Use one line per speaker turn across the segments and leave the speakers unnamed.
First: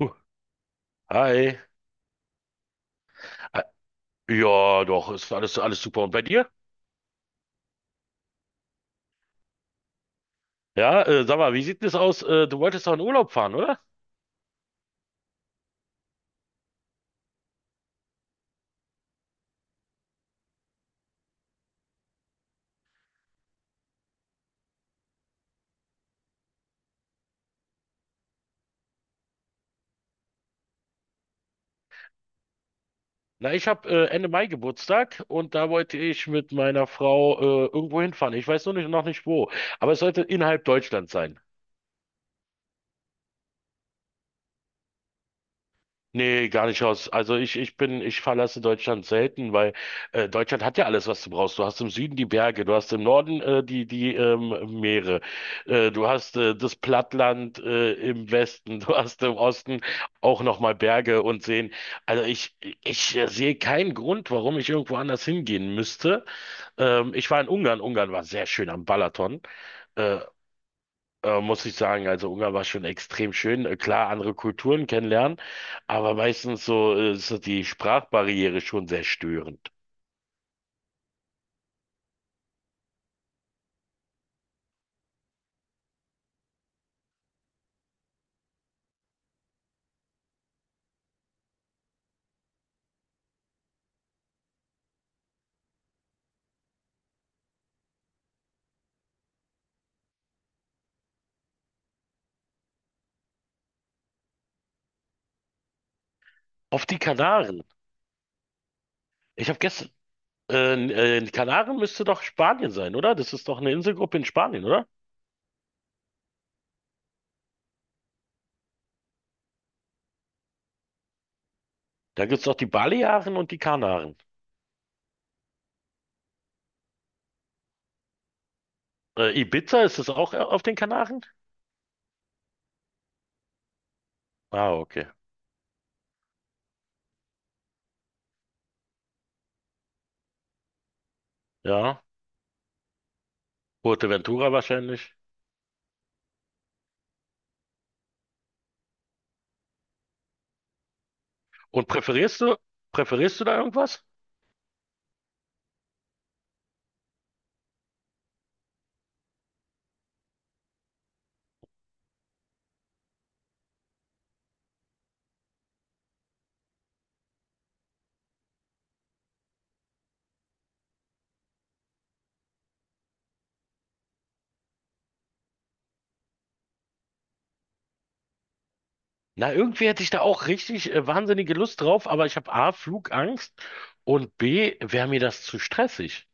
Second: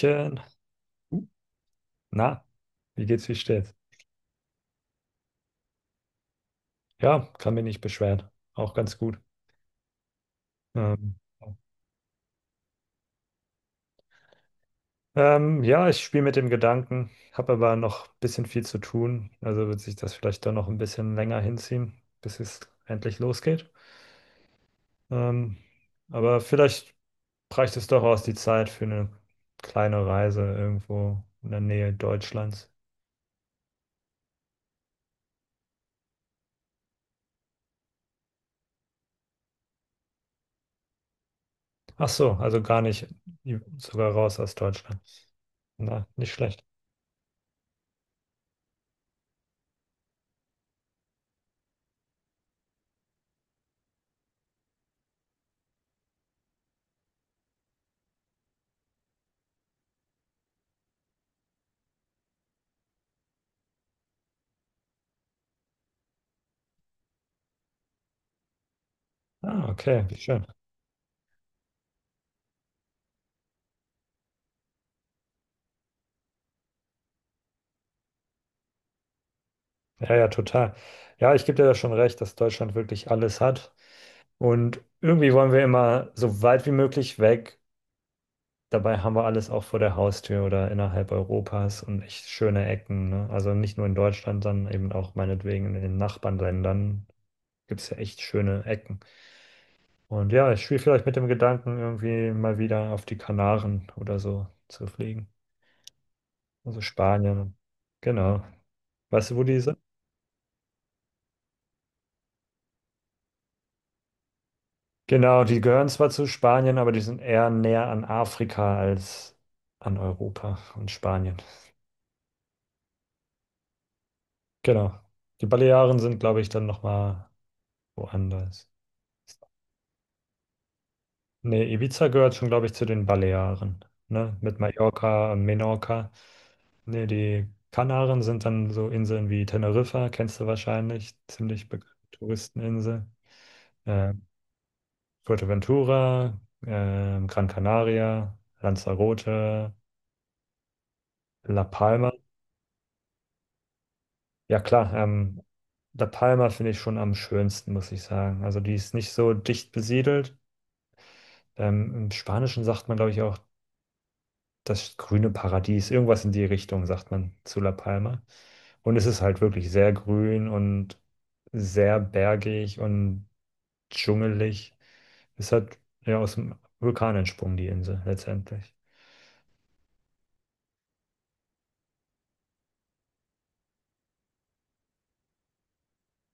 Huh,
Uh,
hi.
Na, wie geht's, wie
Ah,
steht's?
Ja, doch, ist alles super. Und bei dir?
Ja, kann mich nicht beschweren. Auch ganz gut.
Ja,
Ähm,
sag mal, wie sieht denn das aus? Du wolltest doch in Urlaub fahren, oder?
ja, ich spiele mit dem Gedanken, habe aber noch ein bisschen viel zu tun. Also wird sich das vielleicht dann noch ein bisschen länger hinziehen, bis es endlich losgeht. Ähm, aber vielleicht reicht es doch aus die Zeit für eine kleine Reise irgendwo in der Nähe Deutschlands.
Na, ich habe Ende Mai Geburtstag und da wollte ich mit meiner Frau irgendwo hinfahren. Ich weiß nur nicht, noch nicht wo. Aber es sollte innerhalb Deutschland sein.
Ach so, also gar nicht, sogar raus aus Deutschland. Na, nicht
Nee,
schlecht.
gar nicht aus. Also ich verlasse Deutschland selten, weil Deutschland hat ja alles, was du brauchst. Du hast im Süden die Berge, du hast im Norden die Meere, du hast das Plattland im Westen, du hast im Osten auch nochmal Berge und Seen. Also ich sehe keinen Grund, warum ich irgendwo anders hingehen müsste. Ich war in Ungarn. Ungarn war sehr schön am Balaton.
Ah, okay, wie
Äh,
schön.
Muss ich sagen, also Ungarn war schon extrem schön. Klar, andere Kulturen kennenlernen, aber meistens so ist so die Sprachbarriere schon sehr störend.
Ja, ja, total. Ja, ich gebe dir da schon recht, dass Deutschland wirklich alles hat. Und irgendwie wollen wir immer so weit wie möglich weg. Dabei haben wir alles auch vor der Haustür oder innerhalb Europas und echt schöne Ecken. Ne? Also nicht nur in Deutschland, sondern eben auch meinetwegen in den Nachbarländern gibt es ja echt schöne Ecken. Und ja, ich spiele vielleicht mit dem Gedanken, irgendwie mal wieder auf die Kanaren oder so zu fliegen. Also
Auf die
Spanien.
Kanaren.
Genau. Weißt du, wo
Ich habe
die sind?
gestern, Die Kanaren müsste doch Spanien sein, oder? Das ist doch eine Inselgruppe in Spanien, oder?
Genau, die gehören zwar zu Spanien, aber die sind eher näher an Afrika als an Europa und Spanien.
Da gibt's doch die Balearen und die Kanaren.
Genau. Die Balearen sind, glaube ich, dann nochmal woanders.
Ibiza, ist das auch auf den Kanaren?
Nee, Ibiza gehört schon, glaube ich, zu den Balearen, ne? Mit
Ah, okay.
Mallorca und Menorca. Nee, die Kanaren sind dann so Inseln wie Teneriffa, kennst du wahrscheinlich, ziemlich bekannte
Ja.
Touristeninsel. Äh,
Fuerteventura wahrscheinlich.
Fuerteventura, Gran Canaria, Lanzarote, La
Und
Palma.
präferierst du da irgendwas?
Ja, klar. La Palma finde ich schon am schönsten, muss ich sagen. Also die ist nicht so dicht besiedelt. Im Spanischen sagt man, glaube ich, auch das grüne Paradies. Irgendwas in die Richtung sagt man zu La Palma. Und es ist halt wirklich sehr grün und sehr bergig und dschungelig. Es hat ja aus dem Vulkan entsprungen, die Insel, letztendlich.
Na, irgendwie hätte ich da auch richtig wahnsinnige Lust drauf, aber ich habe A, Flugangst und B, wäre mir das zu stressig.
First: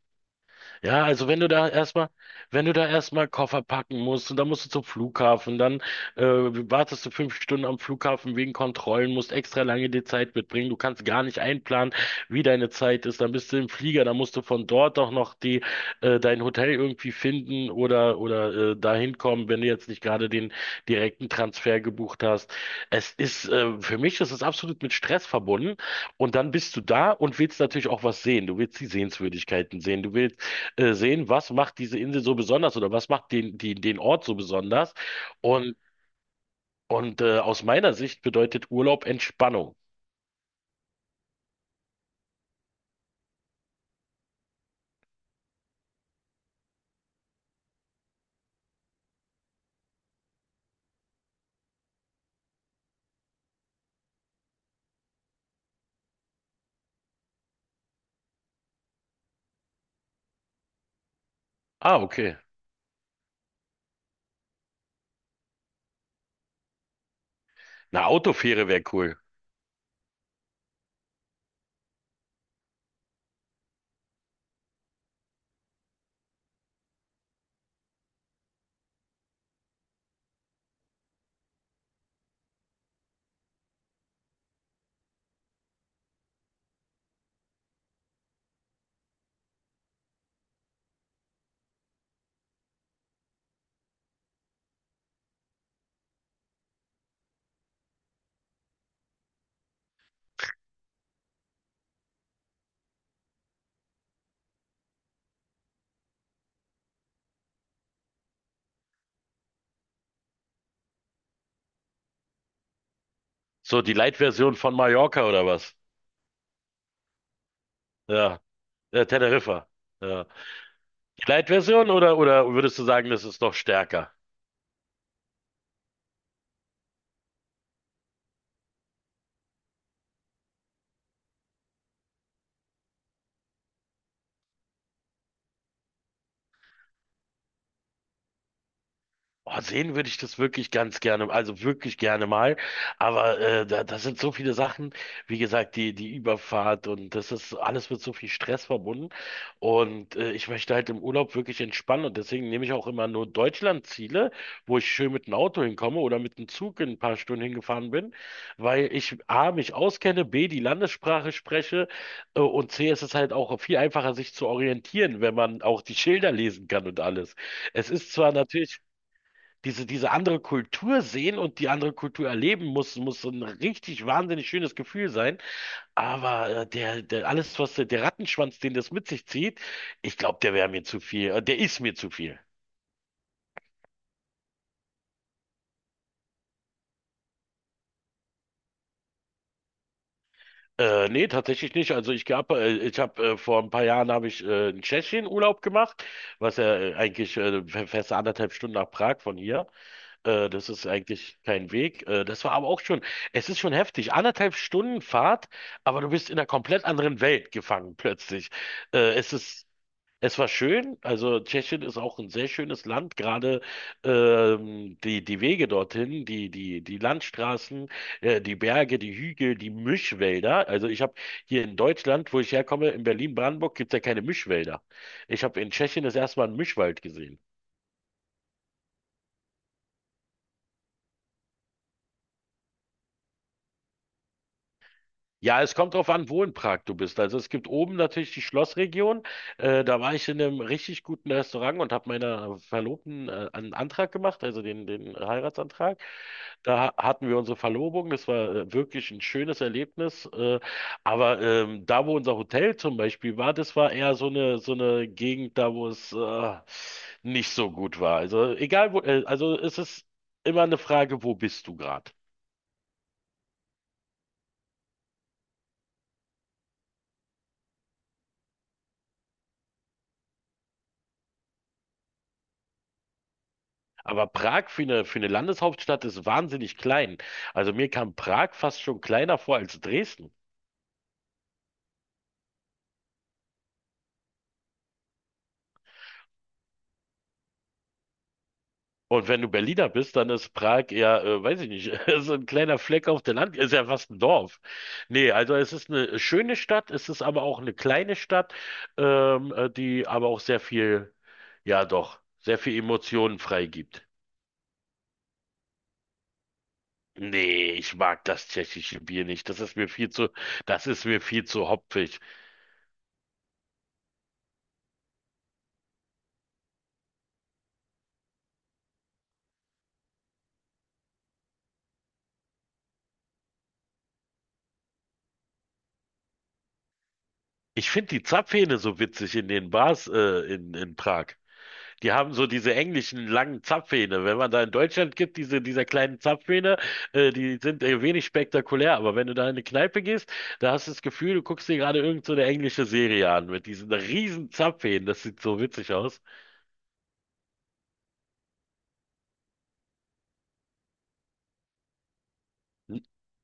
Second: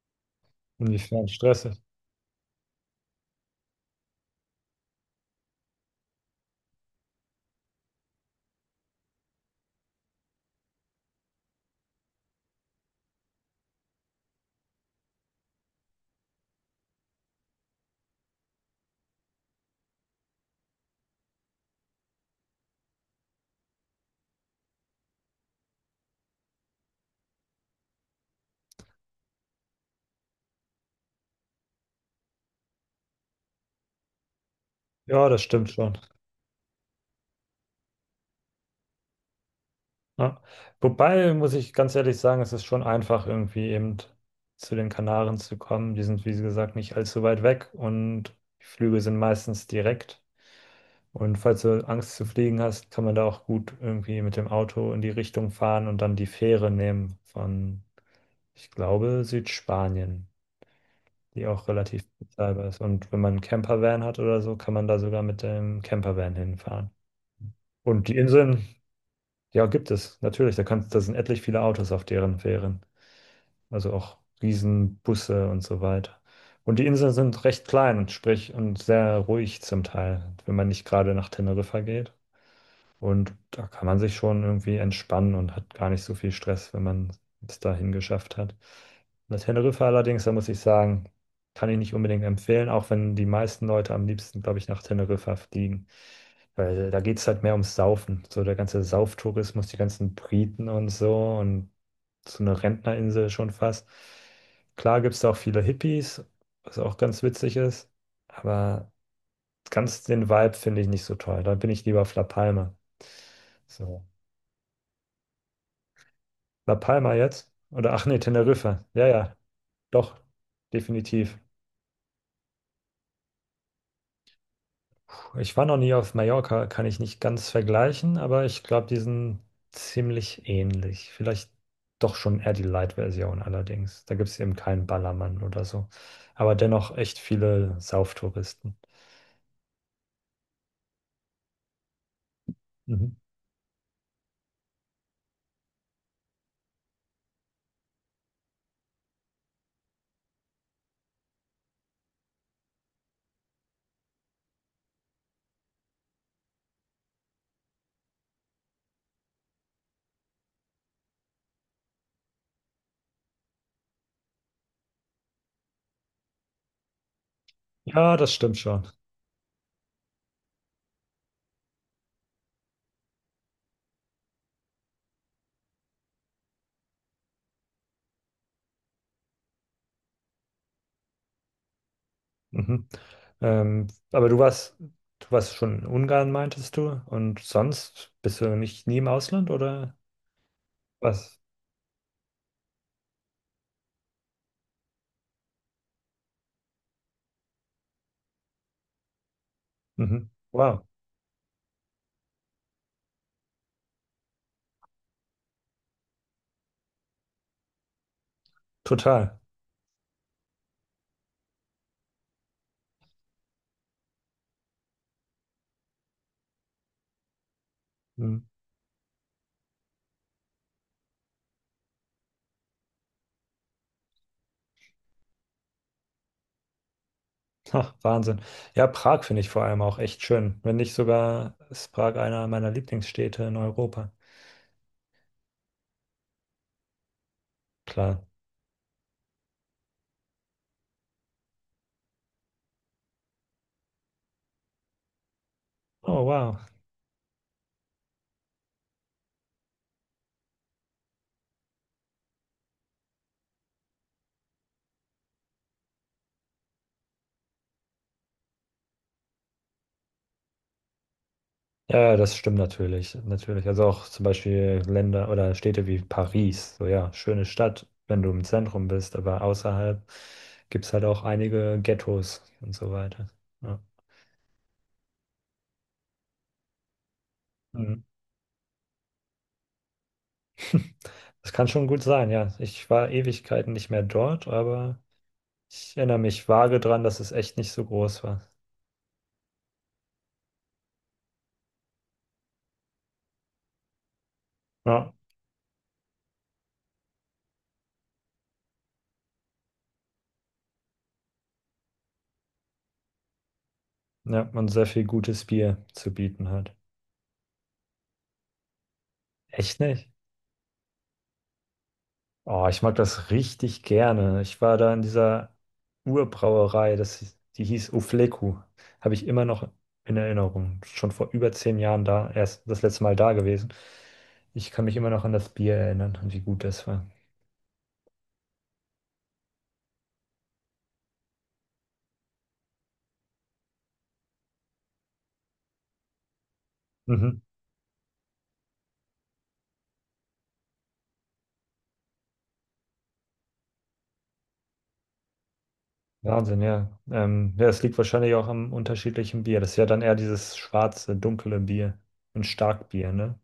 Ja,
Inwiefern
also wenn du da
stressig.
erstmal, wenn du da erstmal Koffer packen musst und dann musst du zum Flughafen, dann wartest du 5 Stunden am Flughafen wegen Kontrollen, musst extra lange die Zeit mitbringen, du kannst gar nicht einplanen, wie deine Zeit ist, dann bist du im Flieger, dann musst du von dort auch noch die dein Hotel irgendwie finden oder dahin kommen, wenn du jetzt nicht gerade den direkten Transfer gebucht hast. Es ist Für mich ist es absolut mit Stress verbunden und dann bist du da und willst natürlich auch was sehen. Du willst die Sehenswürdigkeiten sehen, du willst sehen, was macht diese Insel so besonders oder was macht den Ort so besonders.
Ja, das stimmt
Und,
schon.
und aus meiner Sicht bedeutet Urlaub Entspannung.
Ja. Wobei, muss ich ganz ehrlich sagen, es ist schon einfach, irgendwie eben zu den Kanaren zu kommen. Die sind, wie gesagt, nicht allzu weit weg und die Flüge sind meistens direkt. Und falls du Angst zu fliegen hast, kann man da auch gut irgendwie mit dem Auto in die Richtung fahren und dann die Fähre nehmen von, ich glaube, Südspanien, die auch
Ah,
relativ
okay.
bezahlbar ist. Und wenn man einen Campervan hat oder so, kann man da sogar mit dem Campervan hinfahren.
Eine
Und die Inseln,
Autofähre wäre cool.
ja, gibt es natürlich. Da sind etlich viele Autos auf deren Fähren. Also auch Riesenbusse und so weiter. Und die Inseln sind recht klein sprich und sehr ruhig zum Teil, wenn man nicht gerade nach Teneriffa geht. Und da kann man sich schon irgendwie entspannen und hat gar nicht so viel Stress, wenn man es dahin geschafft hat. Na, Teneriffa allerdings, da muss ich sagen, kann ich nicht unbedingt empfehlen, auch wenn die meisten Leute am liebsten, glaube ich, nach Teneriffa fliegen. Weil da geht es halt mehr ums Saufen. So der ganze Sauftourismus, die ganzen Briten und so eine Rentnerinsel schon fast. Klar gibt es da auch viele Hippies, was auch ganz witzig ist, aber ganz den Vibe finde ich nicht so toll. Da bin ich lieber auf La Palma.
So die
So.
Light-Version von Mallorca oder was?
La Palma jetzt? Oder ach nee,
Ja,
Teneriffa. Ja, ja,
Teneriffa.
doch,
Ja. Die
definitiv.
Light-Version oder würdest du sagen, das ist noch stärker?
Puh, ich war noch nie auf Mallorca, kann ich nicht ganz vergleichen, aber ich glaube, die sind ziemlich ähnlich. Vielleicht doch schon eher die Light-Version allerdings. Da gibt es eben keinen Ballermann oder so. Aber dennoch echt viele Sauftouristen.
Oh, sehen würde ich das wirklich ganz gerne, also wirklich gerne mal.
Mhm.
Aber da, das sind so viele Sachen, wie gesagt, die Überfahrt und das ist alles mit so viel Stress verbunden. Und ich möchte halt im Urlaub wirklich entspannen und deswegen nehme ich auch immer nur Deutschlandziele, wo ich schön mit dem Auto hinkomme oder mit dem Zug in ein paar Stunden hingefahren bin, weil ich A, mich auskenne, B, die Landessprache spreche und C, es ist halt auch viel einfacher, sich zu orientieren, wenn man auch die Schilder lesen kann und alles. Es ist
Ja,
zwar
das stimmt
natürlich
schon.
diese andere Kultur sehen und die andere Kultur erleben muss so ein richtig wahnsinnig schönes Gefühl sein. Aber alles, was der Rattenschwanz, den das mit sich zieht, ich glaube, der wäre mir zu viel. Der ist mir zu viel.
Mhm. Aber du warst schon in Ungarn, meintest du? Und sonst bist du nicht nie im Ausland oder
Nee,
was?
tatsächlich nicht. Also ich gab, ich habe vor ein paar Jahren habe ich in Tschechien Urlaub gemacht, was ja eigentlich fast anderthalb Stunden nach Prag von hier.
Mhm.
Das
Wow,
ist eigentlich kein Weg. Das war aber auch schon, es ist schon heftig. Anderthalb Stunden Fahrt, aber du bist in einer komplett anderen Welt gefangen plötzlich. Äh,
total.
es ist Es war schön, also Tschechien ist auch ein sehr schönes Land, gerade die Wege dorthin, die Landstraßen,
Mhm.
die Berge, die Hügel, die Mischwälder. Also ich habe hier in Deutschland, wo ich herkomme, in Berlin-Brandenburg, gibt es ja keine Mischwälder. Ich habe in Tschechien das erste Mal einen Mischwald gesehen.
Ach, Wahnsinn. Ja, Prag finde ich vor allem auch echt schön. Wenn nicht sogar ist Prag einer meiner Lieblingsstädte in Europa.
Ja, es kommt drauf an, wo in Prag du bist. Also es gibt oben
Klar.
natürlich die Schlossregion. Da war ich in einem richtig guten Restaurant und habe meiner Verlobten einen Antrag gemacht, also den Heiratsantrag.
Oh, wow.
Da hatten wir unsere Verlobung. Das war wirklich ein schönes Erlebnis. Aber da, wo unser Hotel zum Beispiel war, das war eher so eine Gegend, da wo es nicht so gut war. Also egal wo, also es ist immer eine Frage, wo bist du gerade?
Ja, das stimmt natürlich, natürlich. Also auch zum Beispiel Länder oder Städte wie Paris. So ja, schöne Stadt, wenn du im Zentrum bist, aber außerhalb gibt es halt auch einige Ghettos und so weiter. Ja.
Aber Prag für eine Landeshauptstadt ist wahnsinnig klein. Also mir
Mhm.
kam Prag fast schon kleiner vor als Dresden.
Das kann schon gut sein, ja. Ich war Ewigkeiten nicht mehr dort, aber ich erinnere mich vage dran, dass es echt nicht so groß war.
Und wenn du Berliner bist, dann ist Prag eher, weiß ich nicht, so ein kleiner Fleck auf der Land, ist ja fast ein Dorf.
Ja,
Nee, also es ist eine schöne Stadt, es ist aber auch eine kleine Stadt, die aber auch sehr viel, ja doch, sehr viel Emotionen freigibt.
ja, und sehr viel gutes Bier zu bieten hat.
Nee, ich mag das tschechische Bier nicht. Das ist
Echt
mir
nicht?
viel zu, das ist mir viel zu hopfig.
Oh, ich mag das richtig gerne. Ich war da in dieser Urbrauerei, die hieß Ufleku. Habe ich immer noch in Erinnerung. Schon vor über 10 Jahren da, erst das letzte Mal da gewesen. Ich kann mich immer noch an das Bier erinnern und wie gut das war.
Ich finde die Zapfhähne so witzig in den Bars in Prag. Die haben so diese englischen langen Zapfhähne. Wenn man da in Deutschland gibt, diese dieser kleinen Zapfhähne,
Mhm.
die sind wenig spektakulär. Aber wenn du da in eine Kneipe gehst, da hast du das Gefühl, du guckst dir gerade irgend so eine englische Serie an mit diesen riesen Zapfhähnen. Das sieht so witzig aus.
Wahnsinn, ja. Ja, es liegt wahrscheinlich auch am unterschiedlichen Bier. Das ist ja dann eher dieses schwarze, dunkle Bier. Ein
N-
Starkbier, ne?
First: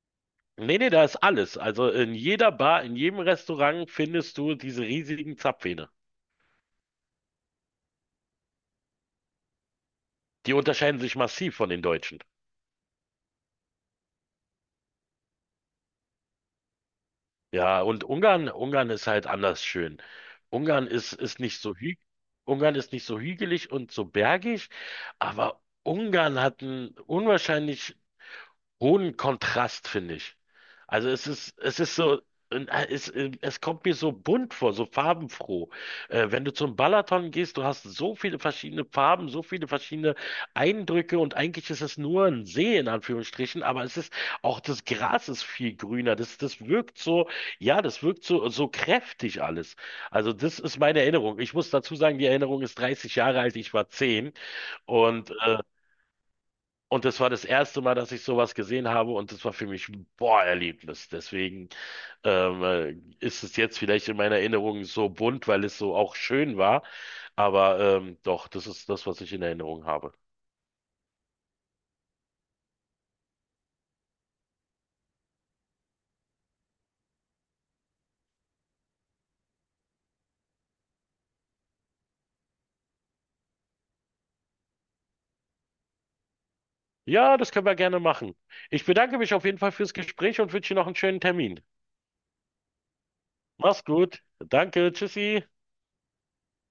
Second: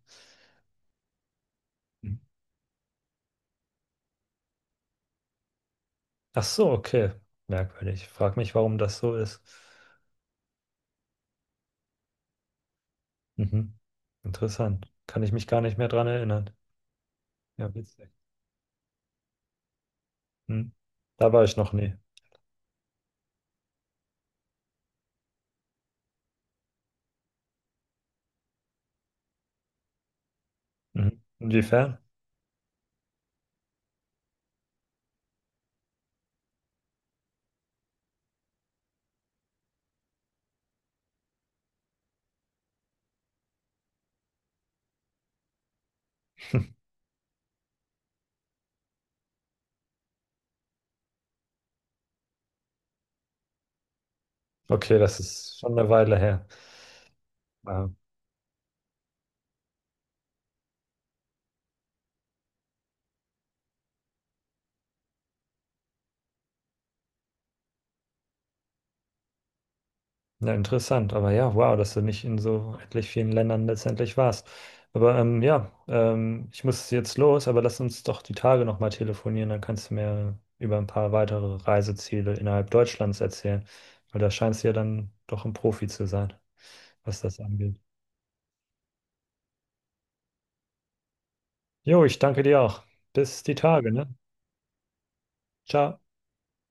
Nee, nee, da ist alles. Also in
Mhm.
jeder Bar, in jedem Restaurant findest du diese riesigen Zapfhähne.
Ach so, okay. Merkwürdig. Frag mich, warum das so ist.
Die unterscheiden sich massiv von den Deutschen.
Mhm. Interessant. Kann ich mich gar nicht mehr dran erinnern. Ja,
Ja, und
witzig.
Ungarn, Ungarn ist halt anders schön.
Hm.
Ungarn ist,
Da
ist
war ich
nicht
noch
so
nie.
hü Ungarn ist nicht so hügelig und so bergig, aber Ungarn hat einen unwahrscheinlich hohen Kontrast, finde ich. Also
Mhm.
es ist
Inwiefern?
so, und, es kommt mir so bunt vor, so farbenfroh. Wenn du zum Balaton gehst, du hast so viele verschiedene Farben, so viele verschiedene Eindrücke und eigentlich ist es nur ein See in Anführungsstrichen, aber es ist auch das Gras ist viel grüner. Das wirkt so, ja, das wirkt so, so kräftig alles. Also das ist meine Erinnerung. Ich muss dazu sagen, die Erinnerung ist 30 Jahre alt, ich war 10
Okay, das
und
ist
äh,
schon eine Weile her.
und das war das erste
Ah,
Mal, dass ich sowas gesehen habe und das war für mich ein Boah-Erlebnis. Deswegen ähm, ist es jetzt vielleicht in meiner Erinnerung so bunt, weil es so auch schön war. Aber doch, das ist das, was ich in Erinnerung habe.
ja, interessant. Aber ja, wow, dass du nicht in so etlich vielen Ländern letztendlich warst. Aber ja, ich muss jetzt los, aber lass uns doch die Tage nochmal telefonieren. Dann kannst du mir über ein paar weitere Reiseziele innerhalb Deutschlands erzählen. Weil da scheinst du ja dann doch ein Profi zu sein, was
Ja,
das
das können wir
angeht.
gerne machen. Ich bedanke mich auf jeden Fall fürs Gespräch und wünsche dir noch einen schönen Termin.
Jo, ich danke dir auch. Bis die
Mach's
Tage, ne?
gut. Danke. Tschüssi.
Ciao.